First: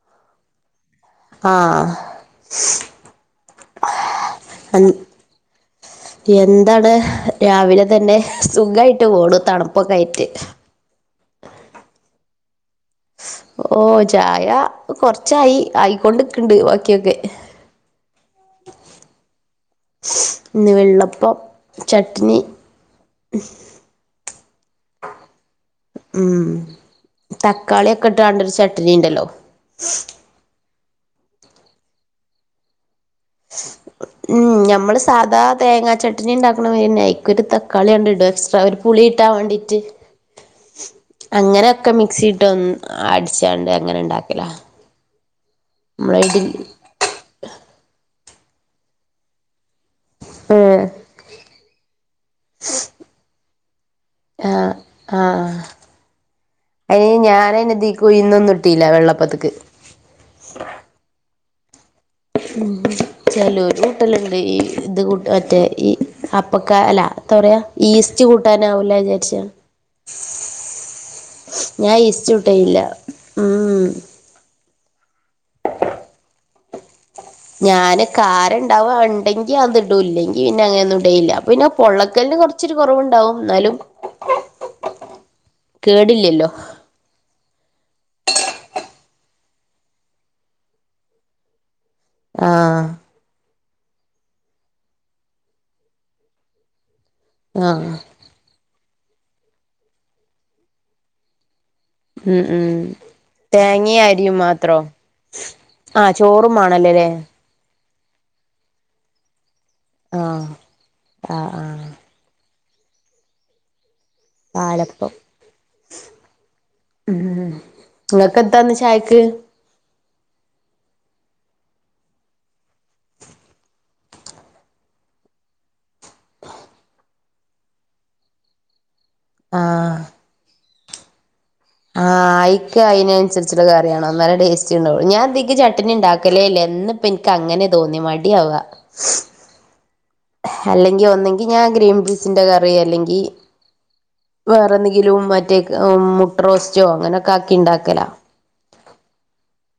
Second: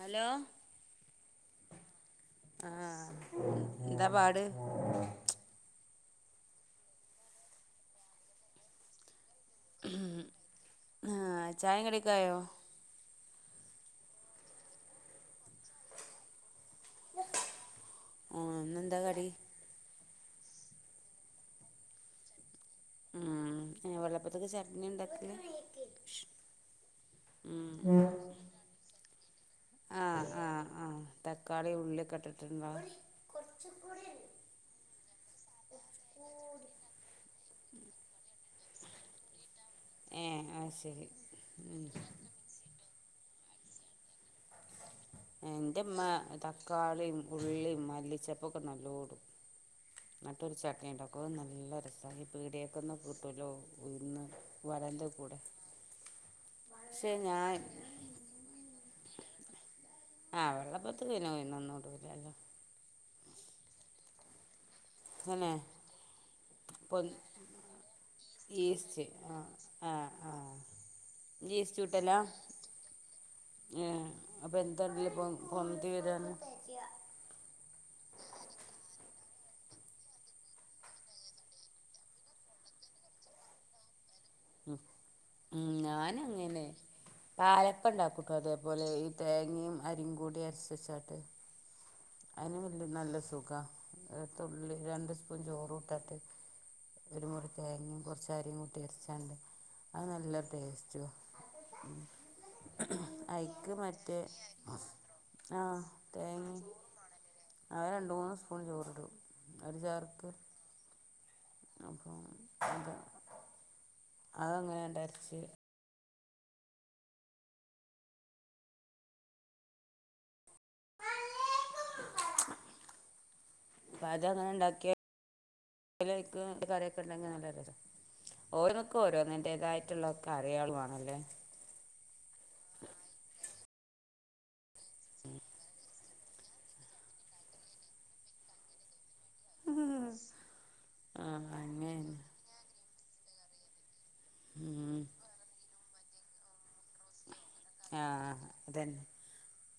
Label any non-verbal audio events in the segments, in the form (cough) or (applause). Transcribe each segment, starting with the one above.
Hello ആഹ് ആ എന്താ പാട് എൻ എന്താണ് രാവിലെ തന്നെ സുഖായിട്ട് പോണു തണു മ് ആ ചായെം കടിയൊക്കായോ? ഓഹ് ചായ കൊറ്ച്ചായി ആയിക്കൊണ്ട്ക്ക്ണ്ട് ബാക്കിയൊക്കെ. ആഹ് ഇന്നെന്താ കടി ഇന്ന് വെള്ളപ്പം ചട്നി ഹ്മ് വെള്ളപ്പത്ത്ക്ക് ചട്നിയാ ഇണ്ടാക്ക്അ തക്കാളിയൊക്ക്ട്ട്കാണ്ടൊരു ചട്നിയ്ണ്ടല്ലോ? ആ ആ തക്കാളിയും ഉള്ളിയൊക്ക്ട്ട്ട്ട് ഉം ഞമ്മള് സാധാ തേങ്ങാ ചട്നിയ്ണ്ടാക്കണമാരിയെന്നായി ഒരു തക്കാളിയാണ്ട്ട എക്സ്ട്രാ ഒരു പുളി കിട്ടാൻ വേണ്ടിട്ട്. ഏഹ് അത് ശരി ഉം അങ്ങനൊക്കെ മിക്സിട്ടും അടിച്ചാണ്ട് അങ്ങനെണ്ടാക്കും എന്റുമ്മ ഇഡ്ലി തക്കാളിയും ഉള്ളിയും മല്ലിച്ചപ്പൊക്ക നല്ലോടും മറ്റൊരു ഏഹ് ചട്ണിയ്ണ്ടാക്കും നല്ല രസാ ഈ പീടിയെക്ക്ന്ന് കിട്ടലോ ഉയ്ന്ന് ആഹ് ആ പക്ഷെ ഞാൻ അയിന്ഞാനെന്നെ തി ഉഴിന്നൊന്ന്ട്ടീല വെള്ളപ്പത്ത്ക്ക് ആഹ് വെള്ളപ്പൊത്ത്ക്കയ്ന് ഉയ്നൊന്നും ഇടുലല്ലോ ഹ്മ് ചെലോര്ടലുണ്ട് ഈ ഇത് കൂട്ട തന്നെ മറ്റേ ഈ അപ്പക്കാ പൊ അല്ല എത്ത പറയാ ഈസ്റ്റ് കൂട്ടാനാവുല്ല ഈസ്റ്റ് ആ വിചാരിച്ചതാ ആ ആ നി ഞാൻ ഈസ്റ്റ്ട്ടുലാ? ഈസ്റ്റ് കൂട്ടലില്ല ഉം ഏ അപ്പൊ എന്താ ഇടല് പ്പൊ പൊന്തി വരാന്? (unintelligible) ഞാന് കാരം ഇണ്ടാവും ഇണ്ടെങ്കി അത് ഇടും ഇല്ലെങ്കി പിന്നെ അങ്ങനൊന്ന്ടൂല്ല അപ്പ പിന്നെ പൊള്ളക്കലിന് കൊറച്ച് ഇച്ചിരി കൊറവ്ണ്ടാവും എന്നാലും ഹ്മ് കേടില്ലല്ലോ ഞാനങ്ങനെ പാലപ്പണ്ടാക്കുംട്ടോ അതേപോലെ ഈ തേങ്ങിം അരിയും കൂടി അരച്ചെച്ചാട്ട്. ആഹ് അയിനെകാട്ടില് നല്ല സുഖാ തുള്ളി രണ്ട് സ്പൂൺ ചോറു ഇട്ടാട്ട് ഒരുമുറി ആഹ് തേങ്ങിം കുറച്ചരിയും കൂട്ടിയരച്ചാണ്ട് അത് നല്ല ടേസ്റ്റും മ് ഉം ഉം അയിക്ക് തേങ്ങയും മറ്റേ അരിയും മാത്രോ ആഹ് ചോറും തേങ്ങിം മാണല്ലോല്ലേ അത് രണ്ട്മൂന്ന് സ്പൂൺ ചോറ്ടും ആഹ് ആ ആ അപ്പൊ അത് അതങ്ങനെ പാലപ്പം ഇണ്ടരച്ച് ഉം നിങ്ങക്കെന്താന്ന് ചായക്ക്? പാചകെങ്ങന്ണ്ടാക്കിയേ? (unintelligible) കറിയൊക്ക്ണ്ടെങ്കി (unintelligible) ആഹ് ഓരോന്നിന്റേതായിട്ടുള്ള കറിആള് വേണല്ലേ ആഹ് അയിക്ക് അയിനനുസരിച്ചുള്ള കറിവേണം എന്നാലേ ടേസ്റ്റ്ണ്ടാവുള്ളു ഞാൻക്ക് ഇതിക്ക് ചട്ണി ഉണ്ടാക്ക വെക്കലേയില്ലേ എന്നിപ്പെനിക്കങ്ങനെ തോന്നി മടിയാവാ ഹ്ഹ്ഹ്ഹ് അല്ലെങ്കി ഒന്നങ്കി ഞാൻ ഗ്രീൻപീസിന്റെ കറി അല്ലെങ്കി ഉം വേറെന്തെങ്കിലും മറ്റേ മുട്ടറോസ്റ്റോ അങ്ങനെ ആഹ് അതന്നെ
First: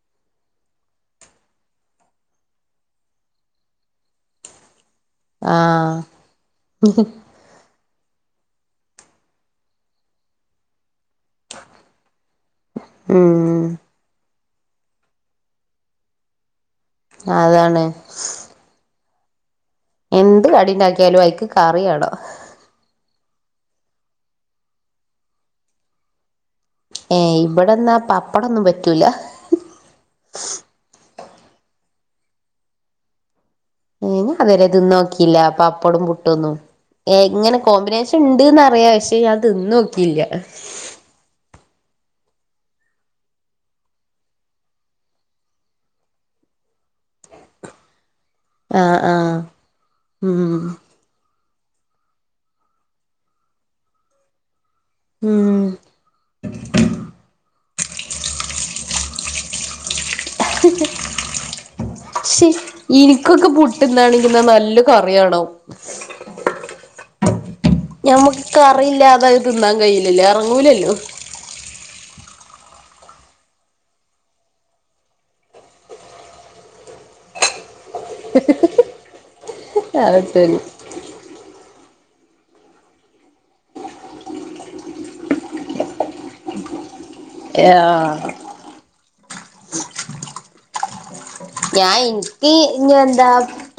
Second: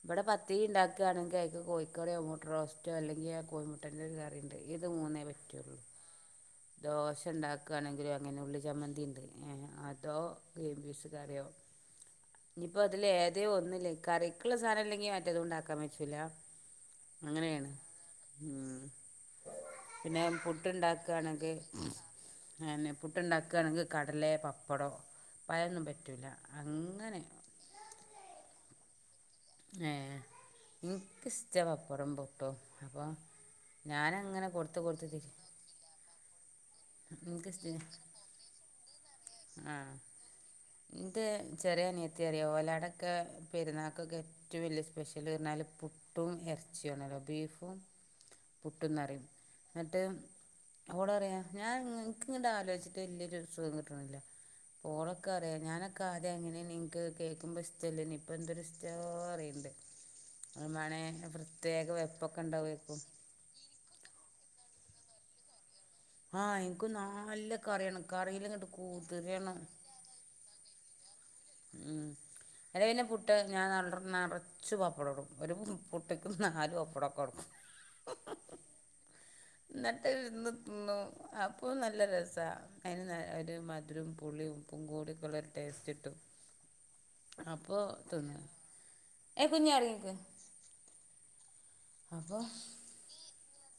ഇവടെ പത്തിരിയ്ണ്ടാക്ക്ആണെങ്കി അയ്ക്ക് കോയിക്കറിയോ മുട്ടറോസ്റ്റോ അല്ലെങ്കി ആ കോയിമുട്ട ന്റൊരു കറിയ്ണ്ട് ഇത് മൂന്നേ ആഹ് ദോശയ്ണ്ടാക്കാണെങ്കിലും അങ്ങനെ ഉള്ളി ചമ്മന്തിയ്ണ്ട് ഏ അതോ ഗ്രീൻപീസ് കറിയോ ഇനിയിപ്പോ അതില് ഏതേ ഉം ഒന്നില്ലേ കറിക്കുള്ള സാനില്ലെങ്കി മറ്റേതുണ്ടാക്കാൻ പറ്റില്ല അങ്ങനെയാണ് അതാണ് ഹ്മ് പിന്നെ എന്ത് കടി ഉണ്ടാക്കിയാലും അയിക്ക് പുട്ടുണ്ടാക്ക്ആണെങ്കിൽ കറിയാണം ആയെന്നെ പുട്ട്ണ്ടാക്ക്ആണെങ്കി കടലേ, പപ്പടോ, പയൊന്നും പറ്റൂല്ല. ഏഹ് ഇവിടെന്നാ പപ്പടൊന്നും പറ്റൂല ഏഹ് ഇൻക്ക് ഷ്ട്ടാ പപ്പടം പുട്ടും അപ്പൊ ഞാന് പത് വരെ ത്ന്ന് നോക്കീല്ല പപ്പടോം പുട്ടൊന്നും ഏങ്ങനെ എനിക്കിഷ്ട കോമ്പിനേഷണ്ട് ന്നറിയാ പക്ഷെ ഞാ ത്‌ന്നോക്കില്ലാ ഇൻ്റെ ചെറിയ അനിയത്തിറിയ ഓലോടൊക്കെ പെര്ന്നാക്കൊക്കെ റ്റവും വെല്ല്യ സ്പെഷ്യല് അർഞ്ഞാല് പുട്ടും എർച്യാണോല്ലോ ബീഫും ആഹ് പുട്ട്ന്നറിം ആഹ് ന്ന്ട്ട്? ഉം ഓള് പറയാ ഞാ ഇൻങ്ങനെ ആലോയ്ച്ച്ട്ട് വല്ല്യേ രസൊന്നും ക്ട്ട്ണില്ല ഉം ഓളൊക്കെറിയാം ഞാനൊക്കെ ആദ്യ അങ്ങനേന്ന് ഇൻക്ക് കേൾക്കുമ്പോ ഇഷ്ടല്ല്യേനി ഇപ്പന്തൊരിഷ്ട്ടാ പറീണ്ട് അങ്ങനെ പ്രത്യേക വെപ്പൊക്കെ ണ്ടാകേര്ക്കും ഇൻക്കൊക്കെ പുട്ട്ന്നാണങ്കി നല്ല കറ്യാണം. ആഹ് ഇൻക്കും നാല്ലെ ഞമ്മക്ക് കറില്ലാതെ അത് തിന്നാൻ കയില്ലല്ലേ എർങ്ങൂലല്ലോ ഉം (unintelligible) ഞാം പുട്ട് നെറച്ച് വപ്പടഠ എടുകും ഒര് പുട്ട് ക് നല്ല് വപടഠ എടുകും. ന്നട്ട് അതൊക്കെയാണ് ന്നും അപ്പോ നല്ല രസാ അതിന് ഒര് മദുരം പുളിയും ഉപ്പുങ്കൂട്യോക്കൊള്ളൊര് ടേസ്റ്റ് കിട്ടും അപ്പൊ ആഹ് ത്ന്ന് ഏഹ് കുഞ്ഞ് എറങ്ങിക്ക് ഞാ ഇൻക്കീ ന്എന്താ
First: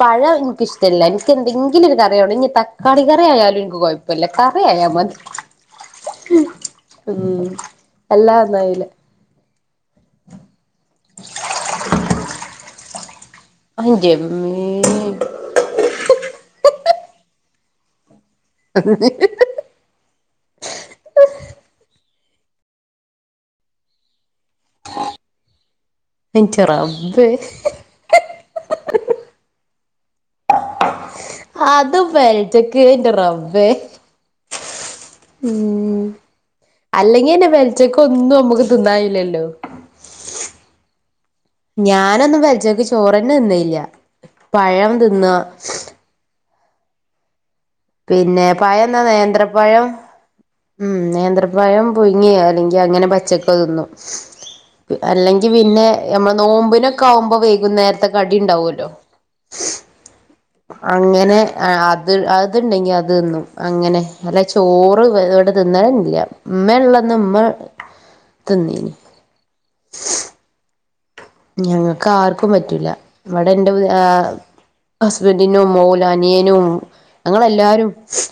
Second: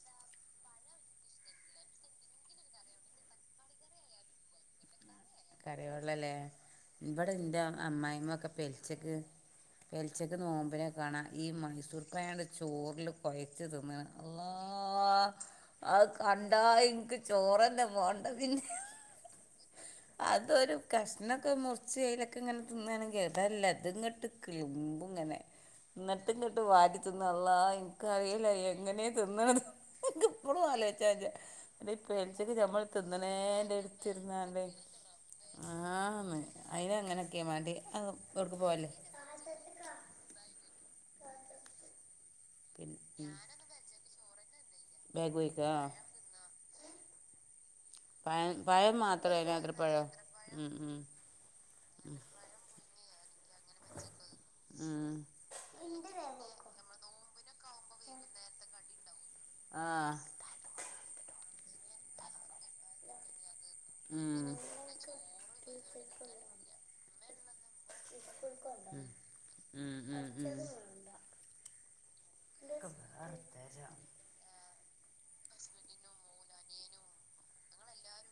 പഴം ഇൻക്കിഷ്ടല്ല ഇൻക്കെന്തെങ്കിലും ഒര് കറിയാണം ഇനി തക്കാളി കറിയായാലും ഇൻക്ക് കൊയ വല്ല കറിയായാമതി കറിവള്ളല്ലേ ഇവടെന്റെ അമ്മായിമൊക്കെ അല്ലാന്നായില്ല പെൽച്ചക്ക് പെലച്ചക്ക് നോമ്പിനൊക്കെ കാണാ ഈ മൈസൂർ പയണ്ട് ചോറില് കൊ ച്ച് ത് ന്ന്ണ് അന്റെമ്മേ അല്ലാഹ് അത് കണ്ടാ ഇൻക്ക് ചോറെന്നെ വാണ്ട പിന്നെ (inaudible) അതൊരു കഷ്ണൊക്കെ മുർച്ച് അതിലൊക്കെങ്ങനെ ത്ന്നാണെങ്കി ഇതല്ല ഇത് അങ്ങട്ട് ക്ള്മ്പും ങ്ങനെ എന്റെ ന്ന്ട്ട്ങ്ങട്ട് വാരി ത്ന്നും റബ്ബേ അല്ലാഹ് ഇൻക്കറീല എങ്ങനെ ത്ന്നാന് പ്പ ഇപ്പക്ക് ആലോയ്ചാം വെച്ച അതും പെൽച്ചക്ക് ഞമ്മള് എന്റെ ത്ന്ന്ണേന്നെ ചെർന്നാണ്ട് മ് അങ്ങനെയൊക്കെയാ അല്ലെങ്കിന്നെ വേണ്ടി അത് പെലച്ചക്കൊന്നും എവിടേക്ക് ഞമ്മക്ക് ത് പോവല്ലേ ന്നാകഴീല്ലല്ലൊ ഞാനൊന്നും പെൽച്ചക്ക് പിന്നെ ചോറന്നെ തിന്നെൽല്ല പയം ബെഗോയ്ക്കാ പിന്നെ പഴം പഴം പയംന്നാ മാത്രമേ അതിനകത്ത് നേന്ത്രപ്പയം പഴം ഉം നേന്ത്രപയം പുയ്ങ്ങി അല്ലെങ്കി അങ്ങനെ പച്ചക്കൊ തിന്നും ഉം അല്ലെങ്കി പിന്നെ ഞമ്മള് നോമ്പിനൊക്കെ ആകുമ്പോ വൈകുന്നേരത്തെ കടിണ്ടാവോല്ലൊ ആഹ് അങ്ങനെ ആഹ് അത് അത്ണ്ടെങ്കി അത് തിന്നും അങ്ങനെ അല്ല ഉം ഉം ചോറ് ഇവ്ടെ തിന്നെൻല്യ ഇമ്മെള്ളന്ന് ഇമ്മ മ് ഉം ഉം ഉം ഞങ്ങക്കാർക്കും പറ്റൂല ഇവടെന്റെ ആ ഹസ്ബന്റിനും ഓലനിയനും ഞങ്ങളെല്ലാരും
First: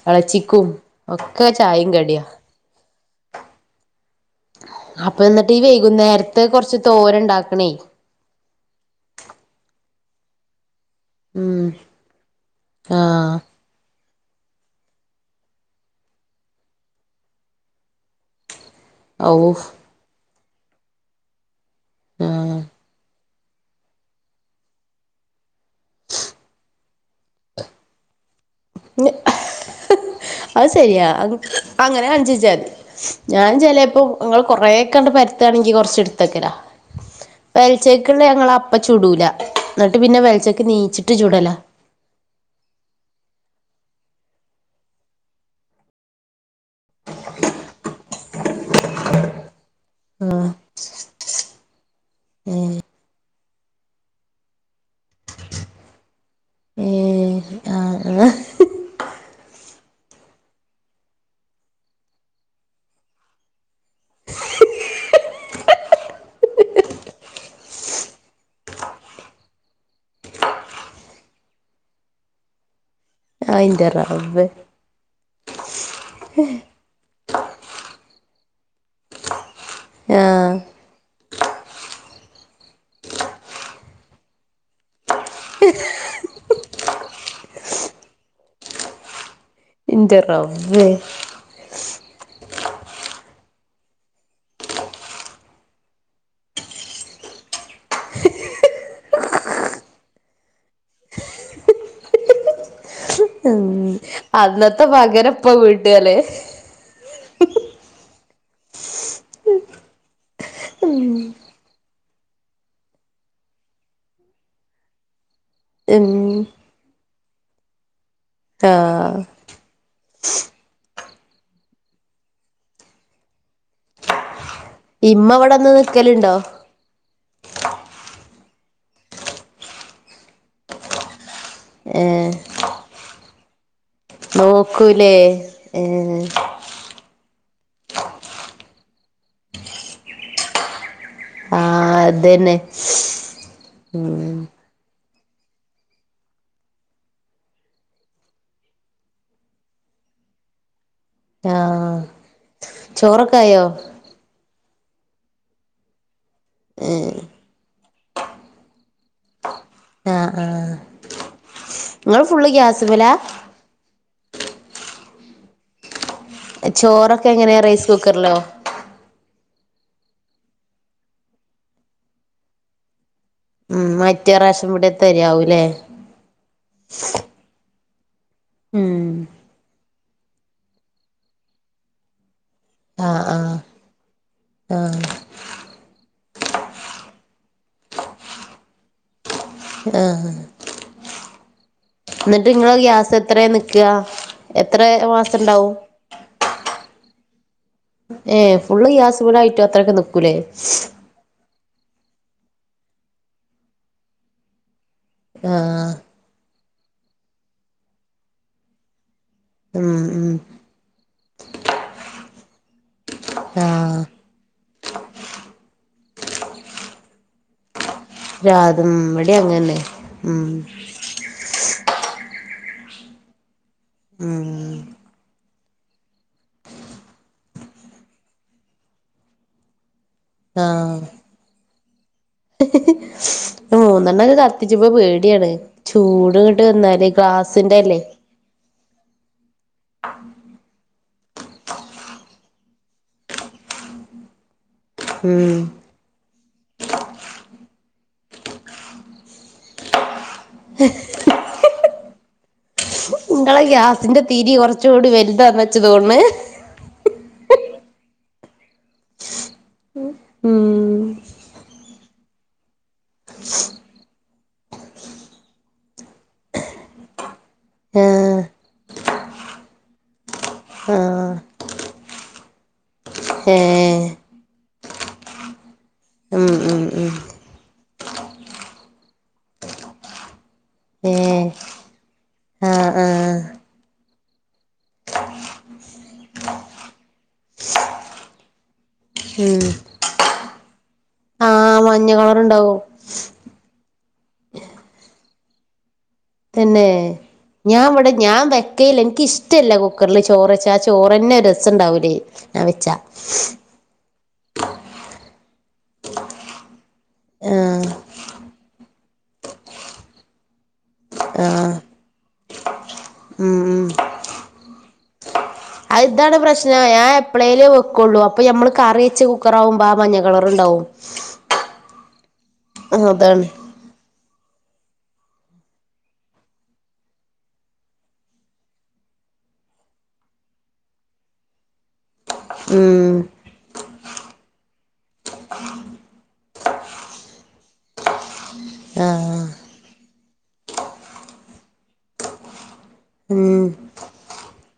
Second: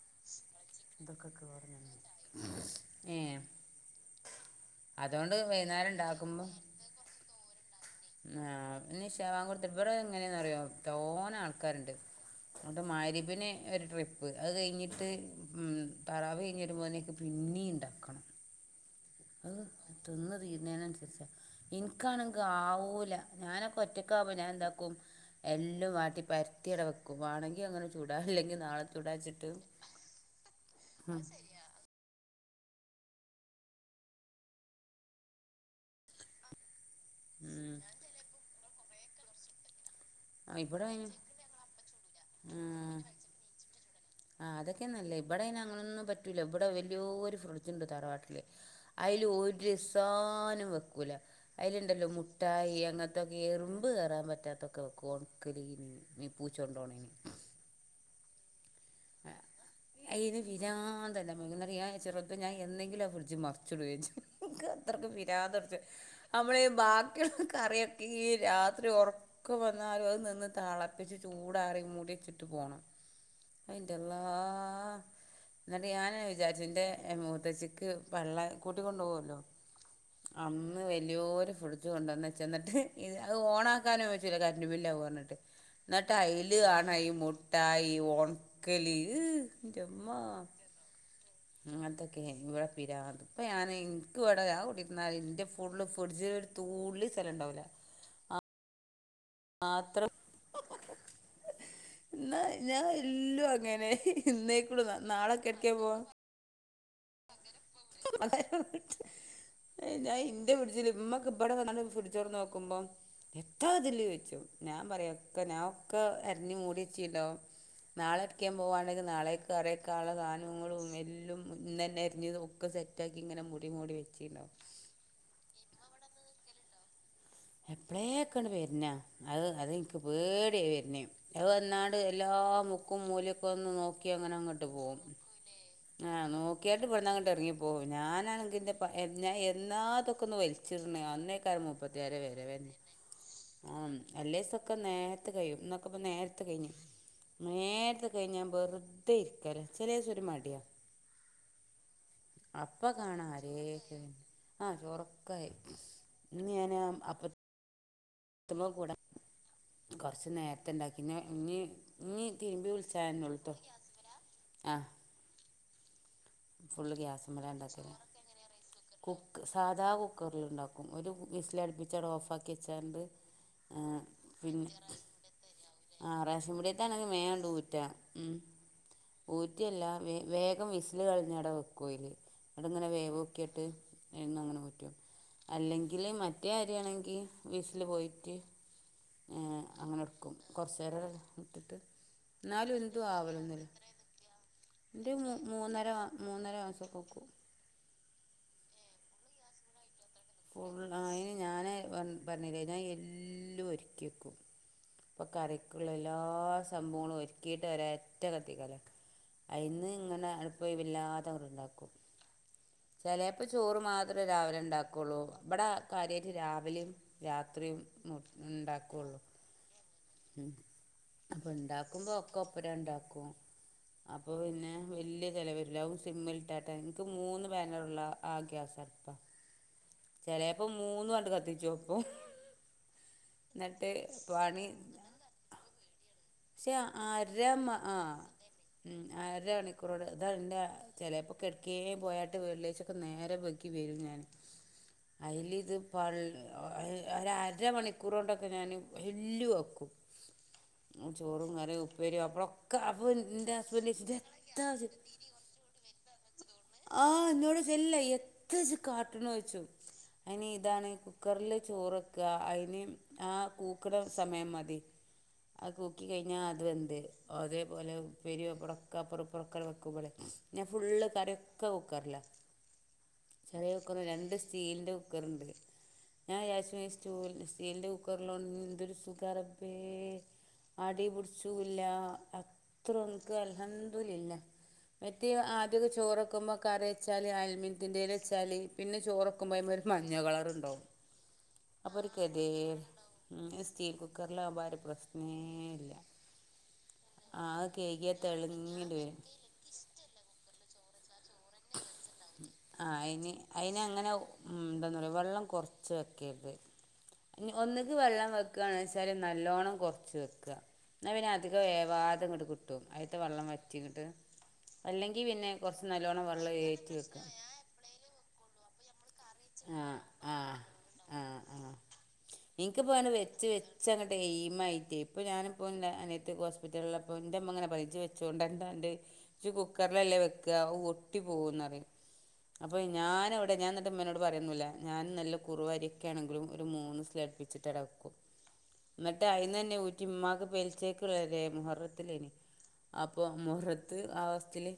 എളച്ചിക്കും ഇതൊ (unintelligible) ഏ അപ്പന്ന്ട്ടേ ഈ വൈകുന്നേരം വൈകുന്നേരത്തേ ഉണ്ടാക്കുമ്പം കൊർച്ച് തോരൻണ്ടാക്കണെയ് ആഹ് ഞ് ഇശാബാങ്കോട്ത്ട്ട് ബടെങ്ങനെന്നറിയോ തോനെ ഉം ആൾക്കാര്ണ്ട് എന്നിട്ട് മഹ് ആഹ് രിബിന് ഒര് ട്രിപ്പ് അത് കഴിഞ്ഞിട്ട് മ് തറാവീ കഴിഞ്ഞ് വര്മ്പോത്തിന് പിന്നീണ്ടാക്കണം ഔ അത് തിന്ന് തീര്ണെനൻസരിച്ചാ ഇൻക്കാണെങ്കി ആഹ് ആവൂല ഞാനൊക്കെ ഒറ്റക്കാവുമ്പോ ഞാനെന്താക്കും എല്ലും വാട്ടി പരത്തിയിവിട വെക്കും വാേണെങ്കിൽ അങ്ങനെ ചൂടാ അല്ലെങ്കി (unintelligible) അത് ശരിയാ അങ്ങനെ കാണിച്ച് വച്ചാ മതി. ഞാൻ ചെലപ്പോ ഞങ്ങൾ കൊറേക്കെ അങ്ങട് പരത്തുണെങ്കി കുറച്ച് ത്തക്കലാ ഉം പെലച്ചക്കുള്ളത് ഞങ്ങള അപ്പ ചുടൂല ന്നട്ട് പിന്നെപലചക് ഇവിടെ അതിന്, നീച്ചിട്ട് ചൂടലാ ആ ആ അതൊക്കെന്നല്ല ഇവിടെ അങ്ങനൊന്നും പറ്റൂല ഇവിടെ വലിയോ രു ഫ്രിഡ്ജ് ഉണ്ട് തറവാട്ടില് അയ്ല് ഒരു സാനം വെക്കൂല അതിലുണ്ടല്ലോ മുട്ടായി അങ്ങനത്തൊക്കെ എറുമ്പ് കേറാൻ പറ്റാത്തൊക്കെ വെക്കും ഉണക്കലിൻ മീൻ പൂച്ച ഏ കൊണ്ട്പോണീന് ആ ആ അയിന് വിരാന്തല്ല ന്നട്ട് ഞയാരിച്ചും ഞാൻ എന്നെങ്കിലും ആ ഫ്രിഡ്ജ് മറിച്ചിടേം ചെയ്യും എനിക്ക് അത്രക്ക് പ്പിരാന്ത് പുടിച്ചും നമ്മള് ബാക്കിയുള്ള കറിയൊക്കെ ഈ രാത്രി ഉറക്ക ഒക്കെ വന്നാലും അത് നിന്ന് തളപ്പിച്ച് ചൂടാറി മൂടി വെച്ചിട്ട് പോണം ആ ഇന്റെ എന്റള്ളാ റബ്ബേ എന്നിട്ട് ഞാന് വിചാരിച്ചു എന്റെ മൂത്തച്ചി ക്ക് പള്ള കൂട്ടി കൊണ്ടു പോകുവല്ലോ ആ അന്ന് വലിയോര് ഫ്രിഡ്ജ് ഇണ്ടന്ന് വച്ച് ന്നിട്ട് അത് ഓണക്കാനും പറ്റില്ല കറന്റ് ബില്ല് ആവും പറഞ്ഞിട്ട് എന്നിട്ട് അയിൽ ആണ് ഈ മുട്ടായി ഈ ഓണക്കല് ഇന്റെ റബ്ബേ അങ്ങനെതൊക്കെ ഇവിടെ പിരാന്ത്‌ ഇപ്പ ഞാന് ഇൻക്ക് ഇവിടെ ഞാൻ കുതിർന്നലെ ഇവിട എന്റെ ഫുള്ള് ഫ്രിഡ്ജ് തൂള്ളി സ്ഥലം ഉണ്ടാവില്ല അത്ര (unintelligible) എന്നാ ഞാൻ എല്ലോ അങ്ങനെ ഉം ഇന്നേക്കൂള്ളൂ അന്നത്തെ പകരം ഇപ്പ നാളൊക്കെടക്ക പോവാ വീട്ടുകാലേ അതെ ഞാൻന്റെ ഫ്രിഡ്ജില് ഇമ്മക്ക് ഇവിടെ വന്ന് ഫ്രിഡ്ജ് തൊറന്ന് നോക്കുമ്പോ എത്താതിലൊയ്ച്ചും ഞാൻ പറയാ ഒക്കെ ഞാൻ ഒക്കെ ഉം അരിഞ്ഞ് മൂടി വച്ചിണ്ടാവും നാളെ ഒടകേം ആ പോകുവാണെങ്കിൽ നാളെ കറി വെക്കാനുള്ള സാധനങ്ങളും എല്ലാം ഇന്ന് തന്നെ അരിഞ് ഒക്കെ സെറ്റാക്കിങ്ങനെ മൂടി മൂടി വെച്ചിണ്ടാവും ഇമ്മ ഇവിടെ വന്ന് നിൽക്കലുണ്ടോ എപ്പളെക്കെയാണ് വരുന്ന അത് അതെനിക്ക് പേടിയായി വരുന്നേ അത് വന്നാണ്ട് ഏ എല്ലാ മുക്കും മൂലയൊക്കെ ഒന്ന് നോക്കി അങ്ങനെ അങ്ങട്ട് പോകും നോക്കൂലേ ഏ ആ നോ നോക്കിയാണ്ട് ഇവടന്ന് അങ്ങട്ട് ഇറങ്ങിപ്പോവും ഞാനാണങ്കി ഞൻ എന്നാതൊക്കെ ഒന്ന് വലിച്ചിടുന്ന അന്നേ ആ മുപ്പത്തിയാരെ വരവ് അതന്നെ തന്നെ ആ ഉം അല്ലേ ക്കെ നേരത്ത് കഴിയും ഇന്നൊക്കെപ്പ നേരത്തെ കഴിഞ്ഞു നേരത്തെ കഴിഞ്ഞാൻ വെറുതെ ഇരിക്കലാ ചിലെ ദിവസം ഒരു മടിയാ ആ അപ്പ കാണാ ആരേലും ആ ചോറ്ക്കായി ഇന്ന് ഞാന് അപ്പ (unintelligible) കൂടാം കുറച്ച് ആഹ് നേരത്തെ ആഹ് ഇണ്ടാക്കി ഇന്ന ഇനി ഇങ്ങള് ഇനി ഫുള്ള് തിരുമ്പി ഗ്യാസ്മ്മലാ വിളിചാൻ ആ ചോറൊക്കെ ഗ്യാസ്മ്മലാ എങ്ങനെയാ റൈസ് ഇണ്ടാക്കല് കുക്കറിലോ കുക്ക് സാധാ കുക്കറില് ഉണ്ടാക്കും ഒരു വിസില് അടുപ്പിച്ചട് ഓഫ് ആക്കി വെച്ചാണ്ട് ഉം മറ്റേ റേഷൻ പിന്നെ പീടീത്തി അരി ആവും അല്ലേ ആ റേഷൻ പീടികത്തെ ആണെങ്കി വേഗം ഉണ്ട് ഊറ്റാ ഉം ഊറ്റിയല്ല വ വേഗം വിസില് കളഞ് അവിടെ വെക്കും അതില് അന്നട്ട് ഇങ്ങനെ വേവ് ആഹ് ആഹ് നോക്കിട്ട് എന്ന് അങ്ങനെ ഊറ്റും ആഹ് അല്ലെങ്കിൽ മറ്റേ അരി ആണെങ്കിൽ വീസില് പോയിട്ട് ഏ ആഹ് അങ്ങനെടുക്കും കുറച്ചേരം അതിട്ടിട്ട് എന്നിട്ട് ഇങ്ങളെ ഇന്നാലും എന്തും ഗ്യാസ് എത്രേ ആവലൊന്നുല്ലാ നിക്കാ എത്ര എന്റെ മാസണ്ടാവും മൂന്നര മൂന്നര മാസൊക്കെ ഒക്കും ഏ ഫുള്ളും ഗ്യാസിന്മേലായിട്ടോ അത്രക്ക് നിക്കും ഫുൾ അയിന് ഞാന് പറഞ്ഞില്ലേ ഞാന് എല്ലും ഒരിക്കി വെക്കും ഇപ്പ കറിക്കുള്ള ആഹ് എല്ലാ സംഭവങ്ങളും ഒരുക്കിയിട്ട് ഒരൊറ്റ കത്തിക്കലാ ആയിന്ന് ഉം ഉം ഇങ്ങനെ ഒലിവ്വില്ലാതെയങ്ങട് ഇണ്ടാക്കും ചേലപ്പോ ചോറ് ആഹ് മാത്രം രാവിലെ ഇണ്ടാക്കും ഉളു ഇവിടെ കാര്യയിട്ട് രാവിലെയും രാത്രിയും മുക് രാതും ഇവിടേം അങ്ങനെ ഉം അപ്പൊ ഇണ്ടാക്കുമ്പോ ഒക്കെ ഒപ്പരണ്ടാക്കും അപ്പൊ ഉം പിന്നെ വല്യ ചെലവില്ല സിമ്മിലിറ്റട്ടാ എനിക്ക് മൂന്ന് ബാനറുള്ള ആ ഗ്യാസടുപ്പ ചിലപ്പോ മൂന്നു അൺട്ട് കത്തിച്ചക്കും മൂന്നെണ്ണംക്ക കത്തിച്ച് പ്പോ പേടിയാണ് ചൂട് നീണ്ട് പക്ഷേ നിന്നാലേ അര മ ആ ഗ്ലാസ്സിന്റെയല്ലേ ഉം അര മണിക്കൂറോണ്ട് അതാ എന്റ ചിലപ്പൊക്കെ ഇടക്കെ പോയാട്ട് വെള്ളിയാഴ്ച്ചൊക്കെ നേരെ ക്കി വെരും ഞാന് ഉം അതിലിത്പ്പാ ഒര അര മണിക്കൂറ് കൊണ്ടൊക്കെ ഞാനെല്ലും ആക്കും ചോറും കറീം ഉപ്പേരി പപ്പടം ഇങ്ങളെ ഗ്യാസിന്റെ തിരി (unintelligible) കുറച്ചുകൂടി വലുതാന്ന് വെച്ച് തോണ് ആഹ് എന്നോട് വെല്ല എത്ത് ഇജ്ജ്കാട്ട്ണോച്ചും അയിന് ഇതാണ് ഉം കുക്കറില് ചോറ് വക്കുക അയിന് ആ കൂക്കണ സമയം മതി അത് കൂക്കി കയിഞ്ഞാൽ അത് വെന്ത് അതേപോലെ ആഹ് ഉപ്പേരിം പപ്പടോം ഒക്കെ അപ്പറൊ ഇപ്പറോ വെക്കും മ്പള് ഞാൻ ഫുള്ള് ആഹ് കറിയൊക്കെ കുക്കറില ചെറിയ കുക്കറ ഏഹ് രണ്ട് സ്റ്റീലിന്റെ കുക്കറുണ്ട് ഞാൻ ഉം ഉം വിജരിച്ചു ഉം സ്റ്റീലിന്റെ കുക്കറിലെ എന്തരു സുഖാറബ്ബെ അടി ഏഹ് പിടിച്ചൂല്ല ആഹ് അത്ര ഇൻക്ക് ആഹ് അൽഹംദുലില്ലാഹ് മറ്റേ ആദ്യൊക്കെ ചോറ് വക്കുമ്പോ കറി വെച്ചാല് അൽമിനത്തിന്റെല് വെച്ചാല് പിന്നെ ചോറൊക്കു ബോ ഉം ഒരു അയ്മ. മഞ്ഞ കളർണ്ടാവും ആഹ് അപോ ഒരു മഞ്ഞ കതേ കളറുണ്ടാവും ടസ്റ്റീൽ കുക്കറിൽ ആക്ബോ അ ഒരു പ്രശ്നേയില്ല തന്നെ ഞാനിവിടെ ഞാൻ തെളിഞ്ഞിട്ട് വെക്കെയില്ല വരും എനിക്കിഷ് ഇഷ്ടല്ല കുക്കറില് ചോറ് വച്ച ആ ചോറന്നെ രസംണ്ടാവൂലേയ് ആ അയിന് അയിനങ്ങനെ മ്മ ന്താ അറിയോ വെള്ളം കുറച്ച് വെക്കരുത് ആഹ് ഒന്നക്ക് വെള്ളം വെക്കുകാണേന്നുവെച്ചാല് നല്ലോണം കൊറച്ച് വെക്കുക എന്നാപിന്നെ അധികം ആഹ് വേവാതെ ഇങ്ങട്ട് കിട്ടും അയിത്തെ വെള്ളം ഉം വറ്റി ഉം ഇങ്ങട്ട് അല്ലെങ്കി പിന്നെ കുറച്ച് അയ് നല്ലോണം ഇതാണ് വെള്ളം പ്രശ്നം ഏറ്റി ഞാൻ വെക്കുക എപളേലുംവെക്കുള്ളു അപ്പൊ ഞമ്മള് കറി ആ കുക്കറാവുമ്പോ മഞ്ഞ ആ കളർ ഉണ്ടാവും ആ ആ ഇൻക്ക്പ അങ്ങനെ വെച്ച് അതാണ് വെച് വെച്ചെങ്ങട്ട് എയിമായിട്ട് ഇപ്പോൾ ഞാനിപ്പോയില്ലേ ന്റെ അനിയത്തിയൊക്കെ ഹോസ്പിറ്റലുള്ളപ്പോ എൻ്റെമ്മങ്ങനെ പറേം ജ്ജ് വെച്ചുകൊണ്ടരണ്ടാന്റ് ജ്ജ് കുക്കറിലെല്ലേ വെക്കുക ഒട്ടി പോകുന്നു പറയും അപ്പൊ ഉം ഞാനവിടെ ഞാനന്നിട്ടുമ്മേനോട് പറയോന്നുല്ല ഞാൻ നല്ല കുറുവരിയൊക്കെ ആണെങ്കിലും ഒരു മൂന്ന് വിസ്ൽ അടിപ്പിച്ച്ട്ട് അവിടെ വെക്കും ന്നിട്ട് ആഹ് അയിൽന്നന്നെ ഊറ്റി ഉമ്മാക്ക് പെലച്ചേക്കേഇള്ളത്. മുഹറത്തിലേനിക്കും അപ്പൊ ഉം മുറത്ത് ആഗസ്റ്റില്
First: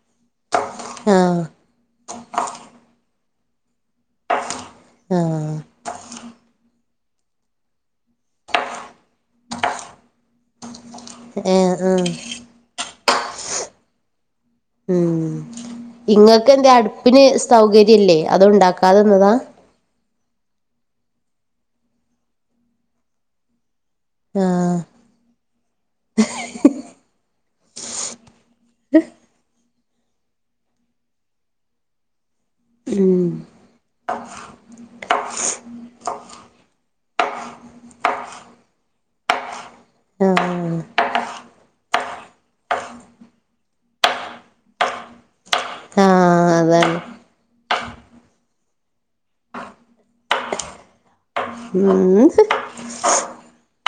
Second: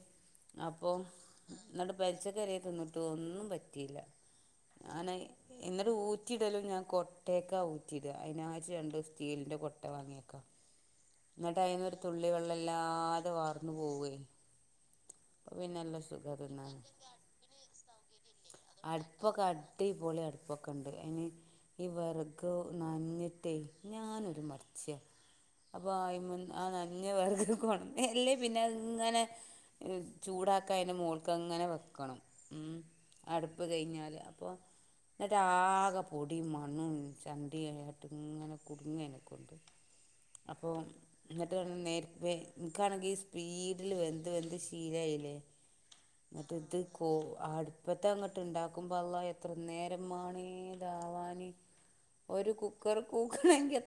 അപ്പോ ആഹ് എന്നിട്ട് പെലച്ചക് വരെ തിന്നീട്ടു ഒന്നും പറ്റിയില്ല ഞാനൈ ആഹ് എന്നിട്ട് ഊറ്റിയിടലും ഞാൻ കൊട്ടയക്കഊറ്റിടുക അയിനായിട്ട് രണ്ട് സ്റ്റീലിൻ്റെ കൊട്ട വാങ്ങിക്കാ എന്നിട്ട് ഏഹ് അയിന് ആഹ് തുള്ളി വെള്ളല്ലാതെ വാർന്നു പോവ്വേ ഉം ഇങ്ങക്ക് എന്തെ തിന്നാന് അടുപ്പിന് സൗകര്യല്ലേ അത് ഉണ്ടാക്കാതെ നിന്നതാ ഇതേ പോലെ അടുപ്പൊക്കെ ഉണ്ട് അയിന് ഈ വെറക് നഞ്ഞിട്ടേ ഞാനൊരു ആഹ് മടിച്ചിയാ അപ്പൊ അയിന്മന്ന് ആ നനഞ്ഞ വെറകൊക്കൊണങ്ങി അല്ലേ പിന്ന തിങ്ങനെ ഇത് ചൂടാക്കാൻ അയിന്റെ മോളിക്കങ്ങനെ വെക്കണം ഉം ഉം അടുപ്പ് കയിഞ്ഞാല് അപ്പൊ ന്നിട്ടാകെ പൊടിം മണ്ണും ചണ്ടിയായിട്ട് ഇങ്ങനെ കുടുങ്ങ (unintelligible) എനക്കുണ്ട് (unintelligible) അപ്പോം ആഹ് എന്നിട്ട് (unintelligible) നിക്കാണെങ്കിൽ ഈ സ്പീഡില് വെന്ത് വെന്ത് ശീലായില്ലേ എന്നിട്ട് ആഹ് ഇത് അതാണ് കോ അടുപ്പത്തങ്ങോട്ട് ഇണ്ടാക്കുമ്പോ അളളാ എത്ര നേരംമാണേലും ഇതാവാന് ഉം ഒരു കുക്കറ് കൂക്കണേങ്കി എ